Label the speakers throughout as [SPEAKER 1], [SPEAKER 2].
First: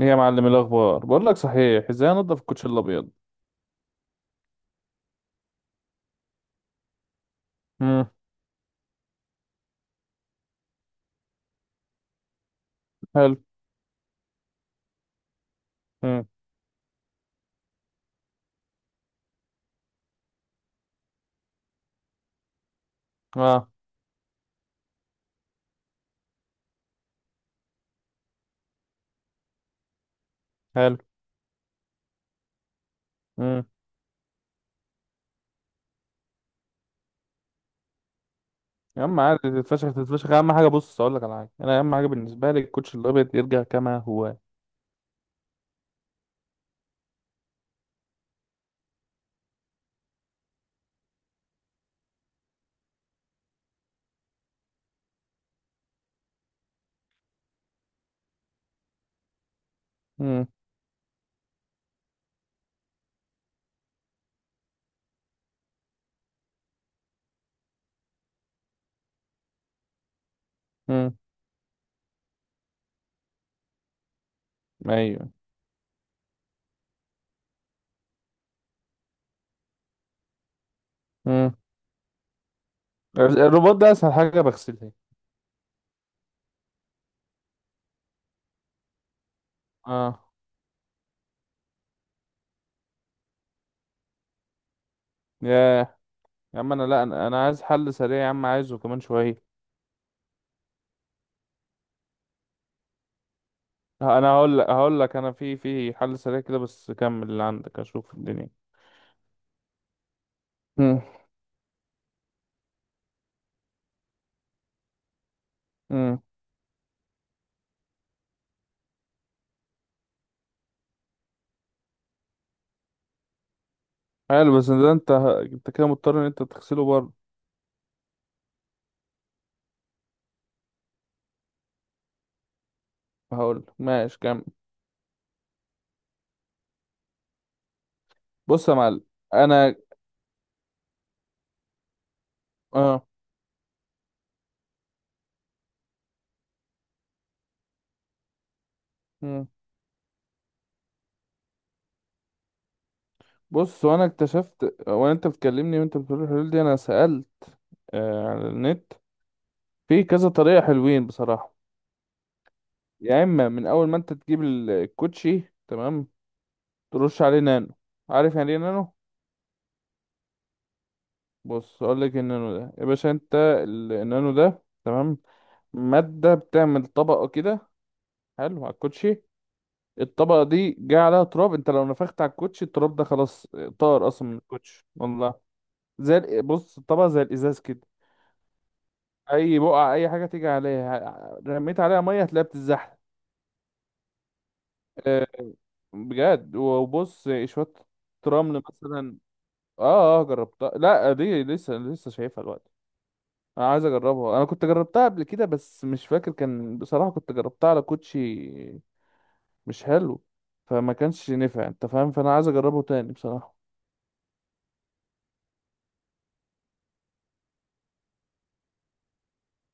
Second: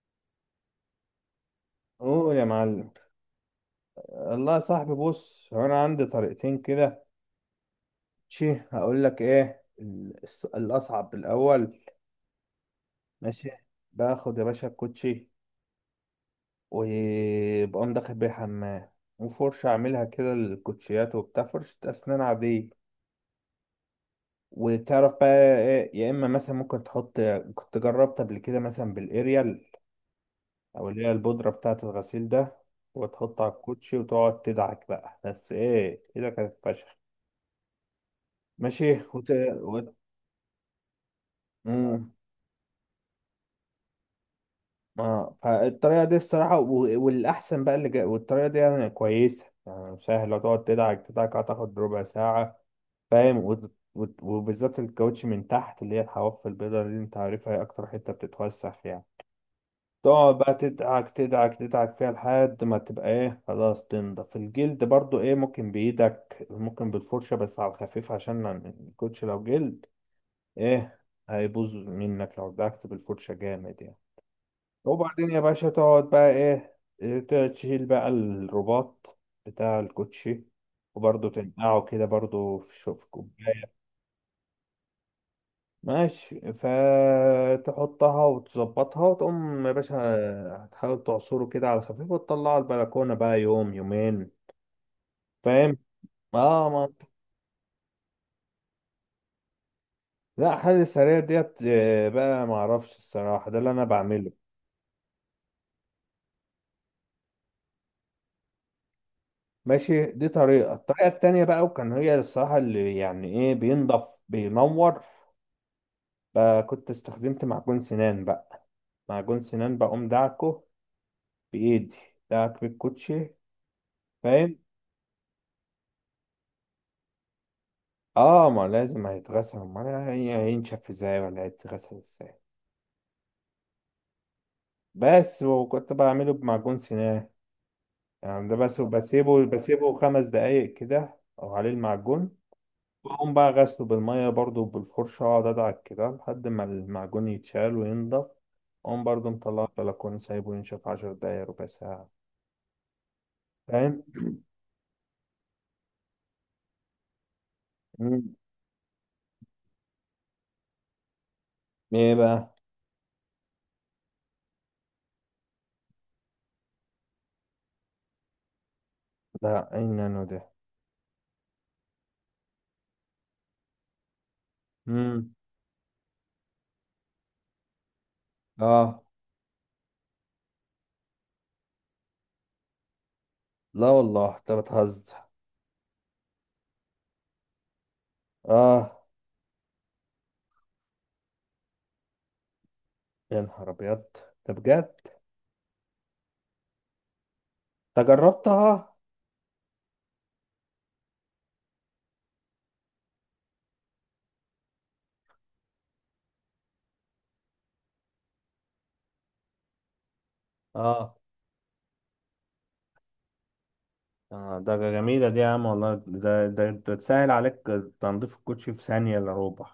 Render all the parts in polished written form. [SPEAKER 1] ايه يا معلم، الاخبار؟ بقول لك صحيح، ازاي
[SPEAKER 2] قول
[SPEAKER 1] انضف
[SPEAKER 2] يا
[SPEAKER 1] الكوتش
[SPEAKER 2] معلم.
[SPEAKER 1] الابيض؟
[SPEAKER 2] الله يا صاحبي، بص هو انا عندي طريقتين كده.
[SPEAKER 1] امم
[SPEAKER 2] ماشي، هقول لك ايه الاصعب الاول.
[SPEAKER 1] حلو.
[SPEAKER 2] ماشي، باخد يا باشا الكوتشي
[SPEAKER 1] امم
[SPEAKER 2] وبقوم داخل بيه حمام، وفرشة اعملها كده للكوتشيات وبتاع، فرشة اسنان عادية.
[SPEAKER 1] اه
[SPEAKER 2] وتعرف بقى ايه، يا اما مثلا ممكن تحط، كنت جربت قبل كده مثلا بالاريال او
[SPEAKER 1] حلو.
[SPEAKER 2] اللي هي البودرة بتاعة الغسيل ده، وتحط على
[SPEAKER 1] امم
[SPEAKER 2] الكوتشي وتقعد تدعك بقى، بس ايه كده كانت فشخ. ماشي.
[SPEAKER 1] يا عم
[SPEAKER 2] وت...
[SPEAKER 1] عادي، تتفشخ تتفشخ، اهم حاجه، بص اقول لك على حاجه، انا اهم حاجه
[SPEAKER 2] امم
[SPEAKER 1] بالنسبه لي الكوتش الابيض يرجع كما هو.
[SPEAKER 2] اه، فالطريقه دي الصراحه والاحسن بقى والطريقه دي يعني كويسه، يعني سهله، تقعد تدعك تدعك، هتاخد ربع ساعه. فاهم؟ وبالذات الكاوتش من تحت اللي هي الحواف البيضاء دي، انت عارفها، هي اكتر حته بتتوسخ يعني. تقعد
[SPEAKER 1] امم
[SPEAKER 2] بقى تدعك تدعك تدعك فيها لحد ما تبقى ايه خلاص تنضف. الجلد برضو ايه، ممكن بايدك ممكن بالفرشه بس على الخفيف، عشان الكوتش لو جلد ايه
[SPEAKER 1] امم
[SPEAKER 2] هيبوظ منك لو دعكت بالفرشه جامد يعني. وبعدين
[SPEAKER 1] ايوه.
[SPEAKER 2] يا باشا تقعد بقى ايه، تشيل بقى الرباط بتاع الكوتشي وبرضه
[SPEAKER 1] امم
[SPEAKER 2] تنقعه كده برضه في في
[SPEAKER 1] الرباط
[SPEAKER 2] كوباية.
[SPEAKER 1] ده اسهل حاجه بغسلها.
[SPEAKER 2] ماشي، فتحطها وتظبطها وتقوم يا باشا
[SPEAKER 1] اه.
[SPEAKER 2] هتحاول تعصره كده على خفيف وتطلعه البلكونة بقى يوم يومين. فاهم؟
[SPEAKER 1] ياه. يا
[SPEAKER 2] اه،
[SPEAKER 1] عم انا،
[SPEAKER 2] ما
[SPEAKER 1] لا
[SPEAKER 2] أنت-
[SPEAKER 1] انا أنا عايز حل سريع يا عم، عايزه كمان شويه.
[SPEAKER 2] لا، حل سريع ديت آه، بقى معرفش الصراحة، ده اللي انا
[SPEAKER 1] انا
[SPEAKER 2] بعمله.
[SPEAKER 1] هقول لك، انا في حل سريع كده، بس كمل اللي عندك اشوف الدنيا.
[SPEAKER 2] ماشي، دي طريقة.
[SPEAKER 1] امم
[SPEAKER 2] الطريقة التانية بقى وكان هي الصراحة اللي يعني ايه بينضف بينور،
[SPEAKER 1] امم
[SPEAKER 2] بقى كنت استخدمت معجون سنان. بقى معجون سنان بقوم دعكه بإيدي، دعك بالكوتشي.
[SPEAKER 1] حلو،
[SPEAKER 2] فاهم؟
[SPEAKER 1] بس ده انت، انت كده مضطر ان انت تغسله بره.
[SPEAKER 2] اه، ما لازم هيتغسل، ما أنا هينشف ازاي ولا هيتغسل ازاي.
[SPEAKER 1] هقول ماشي كمل.
[SPEAKER 2] بس. وكنت بعمله بمعجون سنان يعني ده
[SPEAKER 1] بص يا
[SPEAKER 2] بس،
[SPEAKER 1] معلم، انا،
[SPEAKER 2] بسيبه خمس دقايق كده او عليه المعجون.
[SPEAKER 1] اه.
[SPEAKER 2] بقوم بقى غسله بالمية برضو بالفرشة، اقعد ادعك كده لحد ما المعجون يتشال وينضف. اقوم برضو
[SPEAKER 1] مم.
[SPEAKER 2] مطلعه البلكونة سايبه ينشف عشر دقايق ربع ساعة.
[SPEAKER 1] بص
[SPEAKER 2] فاهم؟
[SPEAKER 1] وانا اكتشفت، وانت بتكلمني وانت بتقول الحلول دي، انا سألت
[SPEAKER 2] مم.
[SPEAKER 1] على النت، في كذا طريقة حلوين بصراحة.
[SPEAKER 2] ايه بقى؟
[SPEAKER 1] يا اما من اول ما انت تجيب الكوتشي تمام، ترش عليه نانو. عارف يعني ايه نانو؟
[SPEAKER 2] لا، اي نانو دي؟
[SPEAKER 1] بص اقول لك، النانو ده يا باشا، انت النانو ده تمام،
[SPEAKER 2] امم،
[SPEAKER 1] مادة بتعمل طبقة كده، حلو، على
[SPEAKER 2] اه.
[SPEAKER 1] الكوتشي. الطبقة دي جاي عليها تراب، انت لو نفخت على الكوتشي التراب ده خلاص،
[SPEAKER 2] لا
[SPEAKER 1] طار اصلا
[SPEAKER 2] والله،
[SPEAKER 1] من
[SPEAKER 2] انت
[SPEAKER 1] الكوتشي
[SPEAKER 2] بتهزر.
[SPEAKER 1] والله. بص، الطبق زي الازاز كده.
[SPEAKER 2] اه،
[SPEAKER 1] اي بقعه، اي حاجه تيجي عليها، رميت عليها ميه هتلاقيها بتتزحلق.
[SPEAKER 2] يا نهار ابيض، ده بجد؟
[SPEAKER 1] آه، بجد، وبص، شويه
[SPEAKER 2] ده
[SPEAKER 1] رمل
[SPEAKER 2] جربتها.
[SPEAKER 1] مثلا، اه اه، جربتها. لا دي لسه لسه شايفها دلوقتي، انا عايز اجربها، انا كنت جربتها قبل كده بس مش فاكر، كان بصراحه كنت جربتها على كوتشي مش حلو، فما
[SPEAKER 2] اه
[SPEAKER 1] كانش نفع، انت فاهم، فانا عايز اجربه تاني بصراحه.
[SPEAKER 2] آه، ده جميلة دي يا عم والله، ده ده ده تسهل عليك تنظيف الكوتشي في ثانية إلا ربع.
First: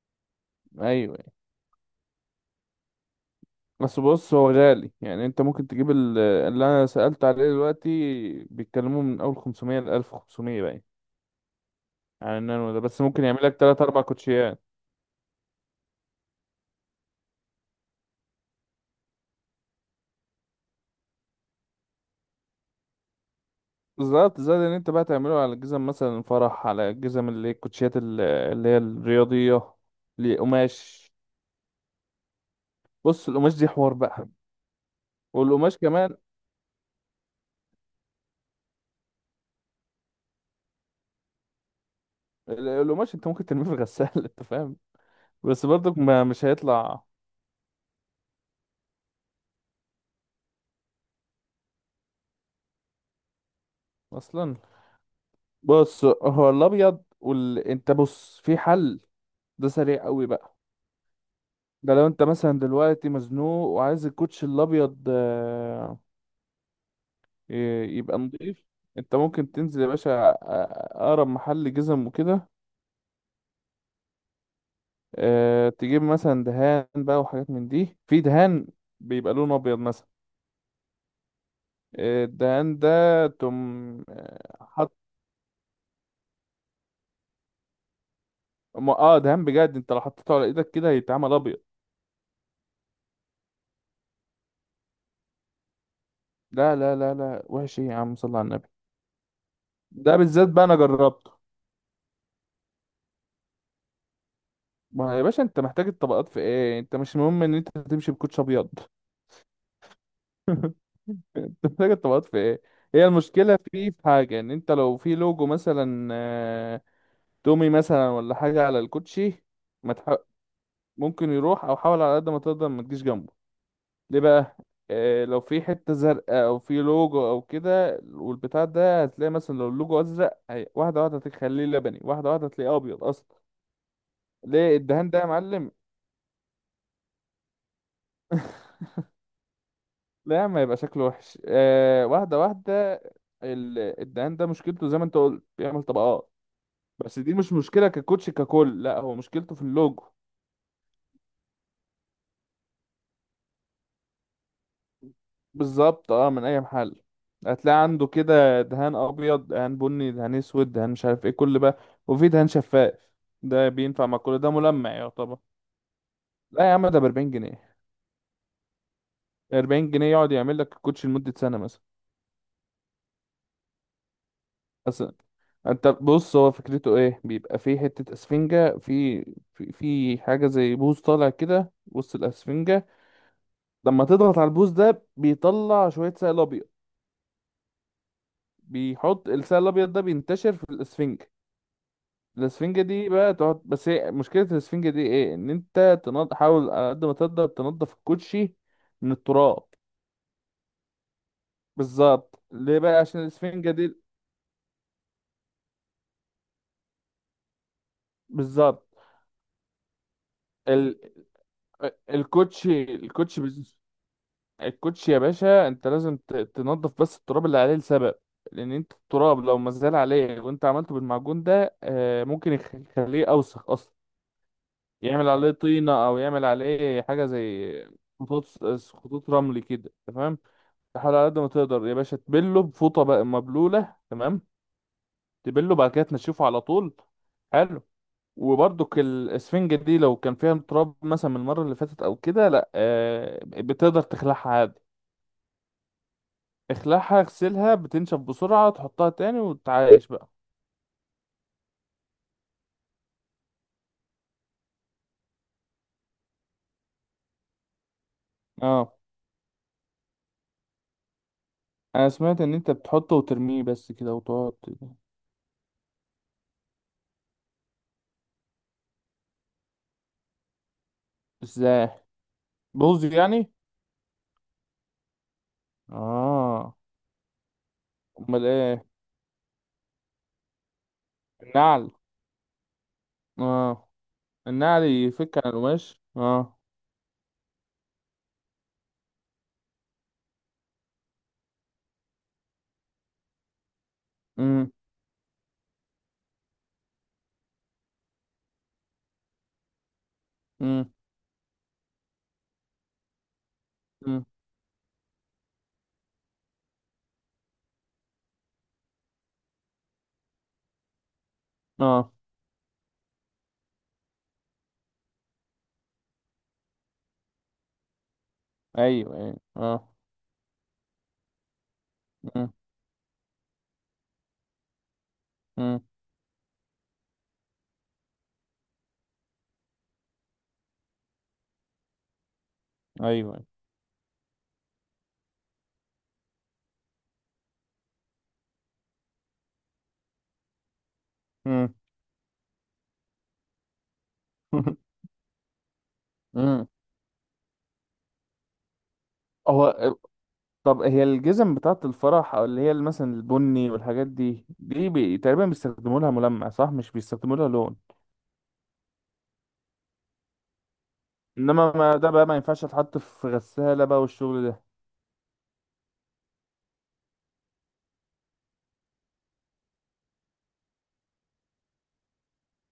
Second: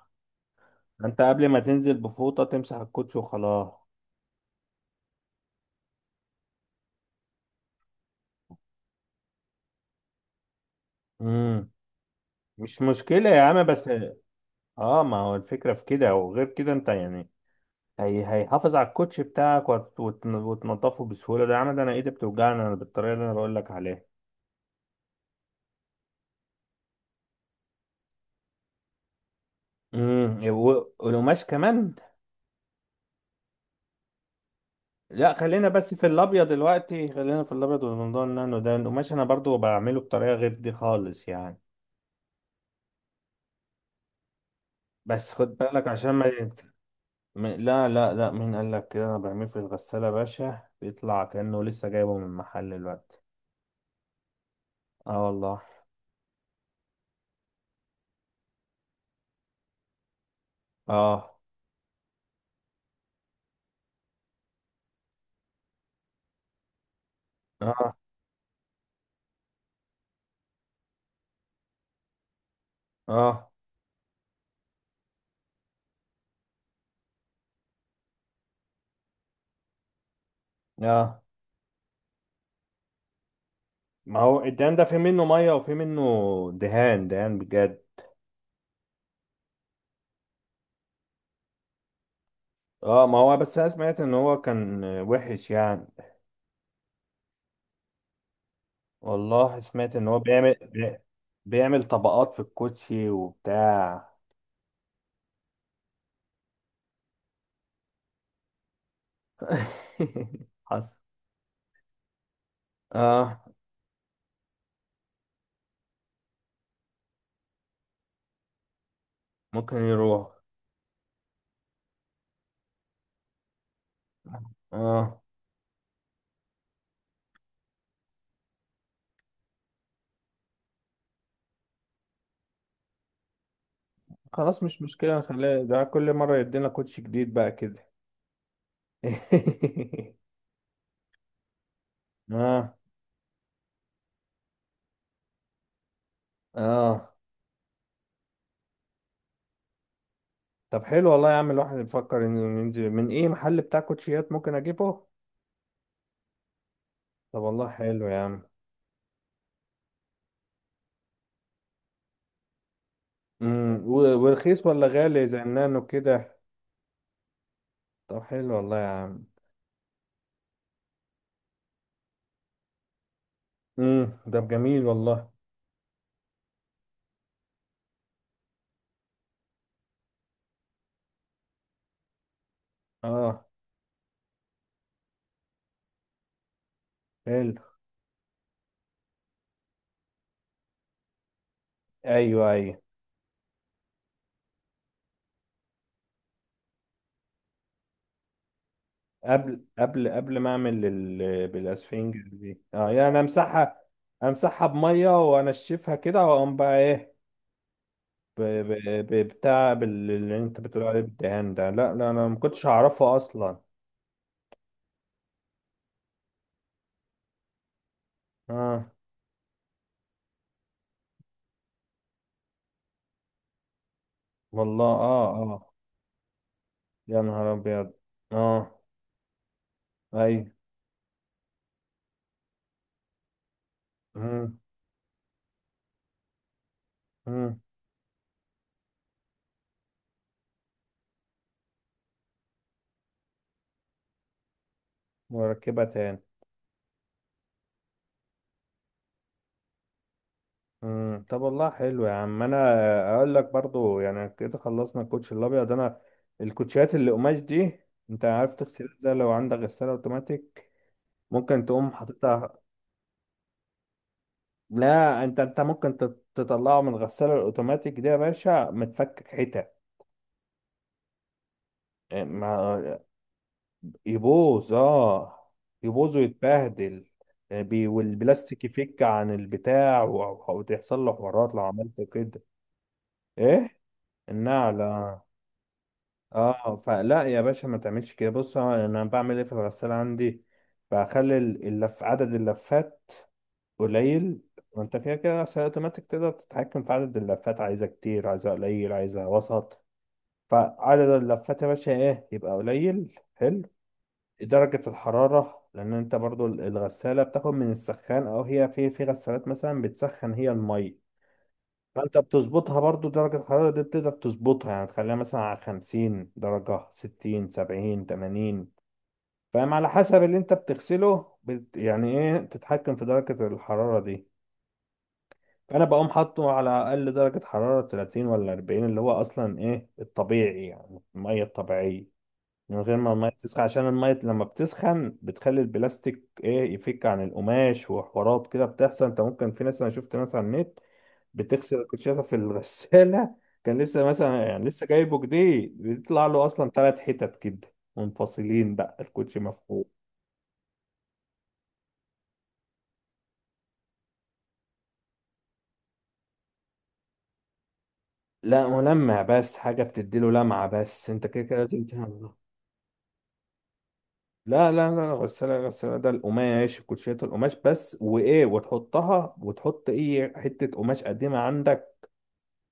[SPEAKER 1] ايوه
[SPEAKER 2] انت
[SPEAKER 1] يعني.
[SPEAKER 2] قبل ما تنزل بفوطة تمسح الكوتشي وخلاص.
[SPEAKER 1] بس بص هو غالي، يعني انت ممكن تجيب اللي انا سألت عليه دلوقتي، بيتكلموا من اول 500 ل 1500 باين،
[SPEAKER 2] امم،
[SPEAKER 1] على النانو ده،
[SPEAKER 2] مش
[SPEAKER 1] بس ممكن
[SPEAKER 2] مشكلة يا
[SPEAKER 1] يعمل لك
[SPEAKER 2] عم
[SPEAKER 1] 3
[SPEAKER 2] بس،
[SPEAKER 1] 4 كوتشيات.
[SPEAKER 2] اه ما هو الفكرة في كده، وغير كده انت يعني هي هيحافظ على الكوتشي بتاعك وتنضفه بسهولة. ده يا عم ده انا ايدي بتوجعني انا بالطريقة اللي انا بقول لك عليها.
[SPEAKER 1] بالظبط، زائد ان انت بقى تعمله على الجزم مثلا، فرح، على الجزم اللي هي الكوتشيات اللي هي الرياضية.
[SPEAKER 2] امم،
[SPEAKER 1] لقماش،
[SPEAKER 2] والقماش كمان.
[SPEAKER 1] بص القماش دي حوار بقى.
[SPEAKER 2] لا، خلينا
[SPEAKER 1] والقماش
[SPEAKER 2] بس في
[SPEAKER 1] كمان،
[SPEAKER 2] الابيض دلوقتي، خلينا في الابيض. والموضوع النانو ده، القماش انا برضو بعمله بطريقه غير دي خالص يعني.
[SPEAKER 1] القماش انت ممكن ترميه في الغسالة انت فاهم،
[SPEAKER 2] بس خد
[SPEAKER 1] بس
[SPEAKER 2] بالك
[SPEAKER 1] برضك
[SPEAKER 2] عشان
[SPEAKER 1] ما
[SPEAKER 2] ما
[SPEAKER 1] مش هيطلع
[SPEAKER 2] لا لا لا، مين قال لك كده؟ انا بعمله في الغساله يا باشا بيطلع كانه لسه جايبه من المحل دلوقتي.
[SPEAKER 1] اصلا.
[SPEAKER 2] اه والله.
[SPEAKER 1] بص هو الابيض انت بص، في حل ده سريع قوي بقى.
[SPEAKER 2] اه
[SPEAKER 1] ده لو انت مثلا دلوقتي مزنوق وعايز الكوتش الابيض آه،
[SPEAKER 2] اه،
[SPEAKER 1] يبقى نضيف. انت ممكن تنزل يا باشا آه، اقرب محل جزم وكده.
[SPEAKER 2] اه
[SPEAKER 1] آه، تجيب مثلا دهان بقى، وحاجات من دي، في دهان بيبقى لونه ابيض مثلا.
[SPEAKER 2] اه،
[SPEAKER 1] آه، الدهان ده تم،
[SPEAKER 2] ما
[SPEAKER 1] آه،
[SPEAKER 2] هو الدهان ده
[SPEAKER 1] حط.
[SPEAKER 2] في منه ميه وفي منه دهان دهان بجد.
[SPEAKER 1] دهان بجد، انت لو حطيته على ايدك كده هيتعمل ابيض.
[SPEAKER 2] اه، ما هو بس انا سمعت ان هو كان وحش يعني.
[SPEAKER 1] لا لا لا لا، وحش ايه يا عم؟ صل على النبي،
[SPEAKER 2] والله سمعت ان
[SPEAKER 1] ده
[SPEAKER 2] هو
[SPEAKER 1] بالذات بقى انا جربته.
[SPEAKER 2] بيعمل طبقات في الكوتشي وبتاع.
[SPEAKER 1] ما يا باشا انت محتاج الطبقات في ايه؟ انت مش مهم ان انت تمشي بكوتش ابيض؟
[SPEAKER 2] حصل.
[SPEAKER 1] تفتكر تبقى في ايه؟ هي
[SPEAKER 2] اه،
[SPEAKER 1] المشكله فيه في حاجه، ان انت لو في لوجو مثلا آه، تومي مثلا ولا حاجه على الكوتشي.
[SPEAKER 2] ممكن
[SPEAKER 1] ما تح...
[SPEAKER 2] يروح.
[SPEAKER 1] ممكن يروح، او حاول على قد ما تقدر ما تجيش جنبه. ليه بقى؟
[SPEAKER 2] اه،
[SPEAKER 1] آه، لو في حته زرقاء او في لوجو او كده والبتاع ده، هتلاقي مثلا لو اللوجو ازرق، واحده واحده هتخليه لبني، واحده واحده هتلاقيه ابيض اصلا.
[SPEAKER 2] خلاص
[SPEAKER 1] ليه
[SPEAKER 2] مش
[SPEAKER 1] الدهان
[SPEAKER 2] مشكلة
[SPEAKER 1] ده يا
[SPEAKER 2] نخليه
[SPEAKER 1] معلم؟
[SPEAKER 2] ده كل مرة يدينا كوتشي جديد بقى كده.
[SPEAKER 1] لا ما يبقى شكله وحش آه، واحده
[SPEAKER 2] اه.
[SPEAKER 1] واحده. الدهان ده مشكلته زي ما انت قلت، بيعمل طبقات،
[SPEAKER 2] اه،
[SPEAKER 1] بس دي مش مشكلة ككوتش ككل، لا هو مشكلته في اللوجو.
[SPEAKER 2] طب حلو والله يا عم، الواحد يفكر انه ينزل من ايه محل بتاع كوتشيات ممكن اجيبه.
[SPEAKER 1] بالظبط، اه، من اي محل.
[SPEAKER 2] طب والله
[SPEAKER 1] هتلاقي عنده
[SPEAKER 2] حلو يا عم.
[SPEAKER 1] كده دهان ابيض، دهان بني، دهان اسود، دهان مش عارف ايه، كل بقى، وفي دهان شفاف، ده
[SPEAKER 2] امم،
[SPEAKER 1] بينفع مع كل ده،
[SPEAKER 2] ورخيص ولا
[SPEAKER 1] ملمع
[SPEAKER 2] غالي
[SPEAKER 1] يعتبر.
[SPEAKER 2] زي النانو كده؟
[SPEAKER 1] لا يا عم ده ب 40 جنيه،
[SPEAKER 2] طب حلو والله يا عم.
[SPEAKER 1] 40 جنيه يقعد يعمل لك الكوتش لمدة سنة مثلا،
[SPEAKER 2] امم، ده جميل
[SPEAKER 1] اصلا.
[SPEAKER 2] والله.
[SPEAKER 1] انت بص، هو فكرته ايه؟ بيبقى في حتة اسفنجة، في حاجة زي بوز طالع كده وسط الاسفنجة.
[SPEAKER 2] اه،
[SPEAKER 1] لما تضغط على البوز ده، بيطلع شوية سائل ابيض.
[SPEAKER 2] حلو.
[SPEAKER 1] بيحط السائل الابيض ده بينتشر في الاسفنجة.
[SPEAKER 2] ايوه ايوه،
[SPEAKER 1] الاسفنجة دي بقى تقعد، بس هي مشكلة الاسفنجة دي ايه؟ ان انت حاول على قد ما تقدر تنضف الكوتشي من
[SPEAKER 2] قبل
[SPEAKER 1] التراب.
[SPEAKER 2] قبل قبل ما اعمل بالاسفنج
[SPEAKER 1] بالظبط،
[SPEAKER 2] دي،
[SPEAKER 1] ليه
[SPEAKER 2] اه
[SPEAKER 1] بقى؟
[SPEAKER 2] يعني
[SPEAKER 1] عشان الاسفنجة
[SPEAKER 2] امسحها؟
[SPEAKER 1] دي،
[SPEAKER 2] امسحها بميه وانشفها كده، واقوم بقى ايه
[SPEAKER 1] بالظبط.
[SPEAKER 2] بتاع اللي انت بتقول
[SPEAKER 1] ال...
[SPEAKER 2] عليه بالدهان ده. لا لا، انا ما كنتش
[SPEAKER 1] الكوتشي،
[SPEAKER 2] اعرفه اصلا.
[SPEAKER 1] الكوتشي يا باشا انت لازم تنضف بس التراب اللي عليه لسبب. لان
[SPEAKER 2] اه
[SPEAKER 1] انت التراب لو مازال عليه وانت عملته بالمعجون ده آه، ممكن يخليه اوسخ اصلا.
[SPEAKER 2] والله.
[SPEAKER 1] يعمل
[SPEAKER 2] اه
[SPEAKER 1] عليه
[SPEAKER 2] اه،
[SPEAKER 1] طينة أو يعمل عليه
[SPEAKER 2] يا
[SPEAKER 1] حاجة
[SPEAKER 2] نهار
[SPEAKER 1] زي
[SPEAKER 2] ابيض.
[SPEAKER 1] خطوط،
[SPEAKER 2] اه.
[SPEAKER 1] خطوط رمل كده، تمام.
[SPEAKER 2] ايوه.
[SPEAKER 1] تحاول على قد ما تقدر يا باشا تبله بفوطة بقى مبلولة، تمام،
[SPEAKER 2] امم.
[SPEAKER 1] تبله بعد كده تنشفه على طول.
[SPEAKER 2] امم،
[SPEAKER 1] حلو. وبرضك الاسفنجة دي لو كان فيها تراب مثلا من المرة اللي فاتت أو كده، لأ آه، بتقدر تخلعها عادي،
[SPEAKER 2] واركبها تاني.
[SPEAKER 1] اخلعها اغسلها، بتنشف بسرعة، تحطها تاني وتعايش بقى.
[SPEAKER 2] امم، طب والله حلو يا عم. انا اقول لك برضو يعني كده خلصنا الكوتش الابيض. انا الكوتشيات اللي قماش دي، انت عارف تغسلها
[SPEAKER 1] اه،
[SPEAKER 2] ازاي لو عندك غساله اوتوماتيك؟ ممكن تقوم
[SPEAKER 1] انا سمعت
[SPEAKER 2] حاططها.
[SPEAKER 1] ان انت بتحطه وترميه بس كده وتقعد.
[SPEAKER 2] لا، انت انت ممكن تطلعه من الغساله الاوتوماتيك دي يا باشا متفكك حتت.
[SPEAKER 1] ازاي؟
[SPEAKER 2] إيه، ما
[SPEAKER 1] بوظ يعني؟
[SPEAKER 2] يبوظ. اه، يبوظ
[SPEAKER 1] اه.
[SPEAKER 2] ويتبهدل. إيه،
[SPEAKER 1] امال
[SPEAKER 2] والبلاستيك
[SPEAKER 1] ايه؟
[SPEAKER 2] يفك عن البتاع وتحصل له حوارات لو
[SPEAKER 1] النعل.
[SPEAKER 2] عملت كده. ايه،
[SPEAKER 1] اه،
[SPEAKER 2] النعل.
[SPEAKER 1] النعل يفك عن القماش، اه.
[SPEAKER 2] اه، فلا يا باشا ما تعملش كده. بص انا بعمل ايه في الغسالة عندي، بخلي اللف، عدد اللفات قليل.
[SPEAKER 1] امم.
[SPEAKER 2] وانت كده كده غسالة اوتوماتيك تقدر تتحكم في عدد اللفات، عايزة كتير عايزة قليل عايزة وسط.
[SPEAKER 1] امم.
[SPEAKER 2] فعدد اللفات يا باشا ايه يبقى قليل، حلو.
[SPEAKER 1] امم.
[SPEAKER 2] درجة الحرارة، لأن أنت برضو الغسالة بتاخد من السخان، أو هي في غسالات مثلا بتسخن هي المية.
[SPEAKER 1] اه.
[SPEAKER 2] فانت بتظبطها برضو درجة الحرارة دي، بتقدر تظبطها يعني تخليها مثلا على 50 درجة، 60، 70، 80.
[SPEAKER 1] ايوه ايوه.
[SPEAKER 2] فاهم؟ على
[SPEAKER 1] اه.
[SPEAKER 2] حسب اللي انت بتغسله بت يعني ايه
[SPEAKER 1] امم.
[SPEAKER 2] تتحكم في درجة الحرارة دي.
[SPEAKER 1] امم.
[SPEAKER 2] فانا بقوم حاطه على اقل درجة حرارة، 30 ولا 40، اللي هو اصلا ايه الطبيعي يعني، المية الطبيعية من غير ما المية
[SPEAKER 1] ايوه.
[SPEAKER 2] تسخن. عشان المية لما بتسخن بتخلي البلاستيك ايه يفك عن القماش وحوارات كده بتحصل. انت ممكن، في ناس انا شفت ناس على النت
[SPEAKER 1] امم.
[SPEAKER 2] بتغسل الكوتشيه في الغسالة كان لسه مثلا يعني لسه جايبه جديد، بيطلع له
[SPEAKER 1] امم.
[SPEAKER 2] اصلا ثلاث حتت كده منفصلين، بقى الكوتشي مفقود.
[SPEAKER 1] هو، طب هي الجزم بتاعة الفرح او اللي هي مثلا البني والحاجات دي، تقريبا بيستخدموا لها ملمع صح، مش بيستخدموا لها لون.
[SPEAKER 2] لا ملمع بس، حاجة بتديله لمعة بس، انت كده كده
[SPEAKER 1] انما
[SPEAKER 2] لازم
[SPEAKER 1] ما ده بقى
[SPEAKER 2] تعمل.
[SPEAKER 1] ما ينفعش تحط في غسالة بقى والشغل ده.
[SPEAKER 2] لا لا لا لا، غسالة غسالة ده القماش، كوتشيات القماش بس. وإيه، وتحطها وتحط أي حتة قماش قديمة عندك،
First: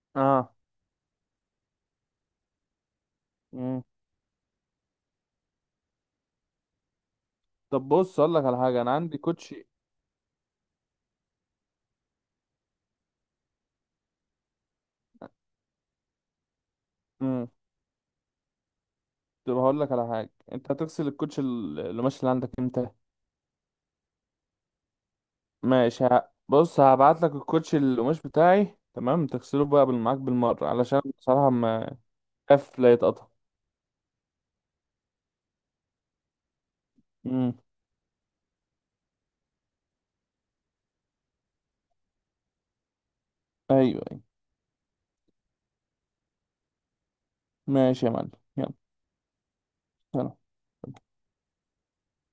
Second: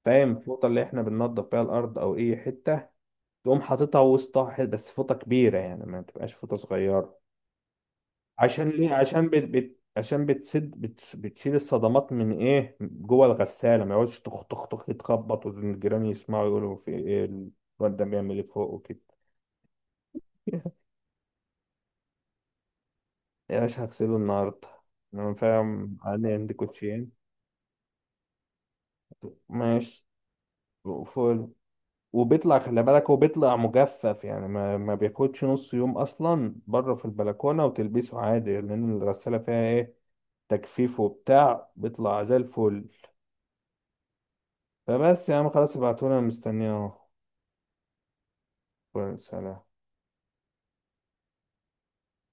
[SPEAKER 2] فاهم؟
[SPEAKER 1] اه.
[SPEAKER 2] الفوطة اللي احنا بننضف بيها الأرض أو أي حتة، تقوم
[SPEAKER 1] امم
[SPEAKER 2] حاططها وسطها بس فوطة كبيرة يعني ما تبقاش فوطة صغيرة.
[SPEAKER 1] طب بص اقول لك على
[SPEAKER 2] عشان
[SPEAKER 1] حاجة، انا
[SPEAKER 2] ليه؟
[SPEAKER 1] عندي
[SPEAKER 2] عشان
[SPEAKER 1] كوتشي.
[SPEAKER 2] عشان بتسد بتشيل الصدمات من إيه جوه الغسالة، ما يقعدش تخ تخ تخ يتخبط والجيران يسمعوا يقولوا في إيه الواد ده بيعمل إيه فوق وكده.
[SPEAKER 1] طب هقول لك على حاجه، انت هتغسل الكوتش القماش اللي عندك امتى؟
[SPEAKER 2] يا باشا هغسله النهاردة. أنا فاهم،
[SPEAKER 1] ماشي،
[SPEAKER 2] أنا عندي
[SPEAKER 1] بص هبعت
[SPEAKER 2] كوتشين.
[SPEAKER 1] لك الكوتش القماش بتاعي، تمام، تغسله بقى
[SPEAKER 2] ماشي.
[SPEAKER 1] معاك بالمره، علشان
[SPEAKER 2] وفوق.
[SPEAKER 1] بصراحه ما...
[SPEAKER 2] وبيطلع،
[SPEAKER 1] خاف
[SPEAKER 2] خلي
[SPEAKER 1] لا
[SPEAKER 2] بالك هو
[SPEAKER 1] يتقطع.
[SPEAKER 2] بيطلع مجفف يعني، ما بياخدش نص يوم اصلا بره في
[SPEAKER 1] امم.
[SPEAKER 2] البلكونه وتلبسه عادي، لان الغساله فيها ايه تجفيف وبتاع، بيطلع زي الفل.
[SPEAKER 1] ايوه ايوه.
[SPEAKER 2] فبس يا عم خلاص، ابعتولي انا مستنيه اهو.
[SPEAKER 1] ماشي يا معلم، يلا،
[SPEAKER 2] سلام.
[SPEAKER 1] سلام.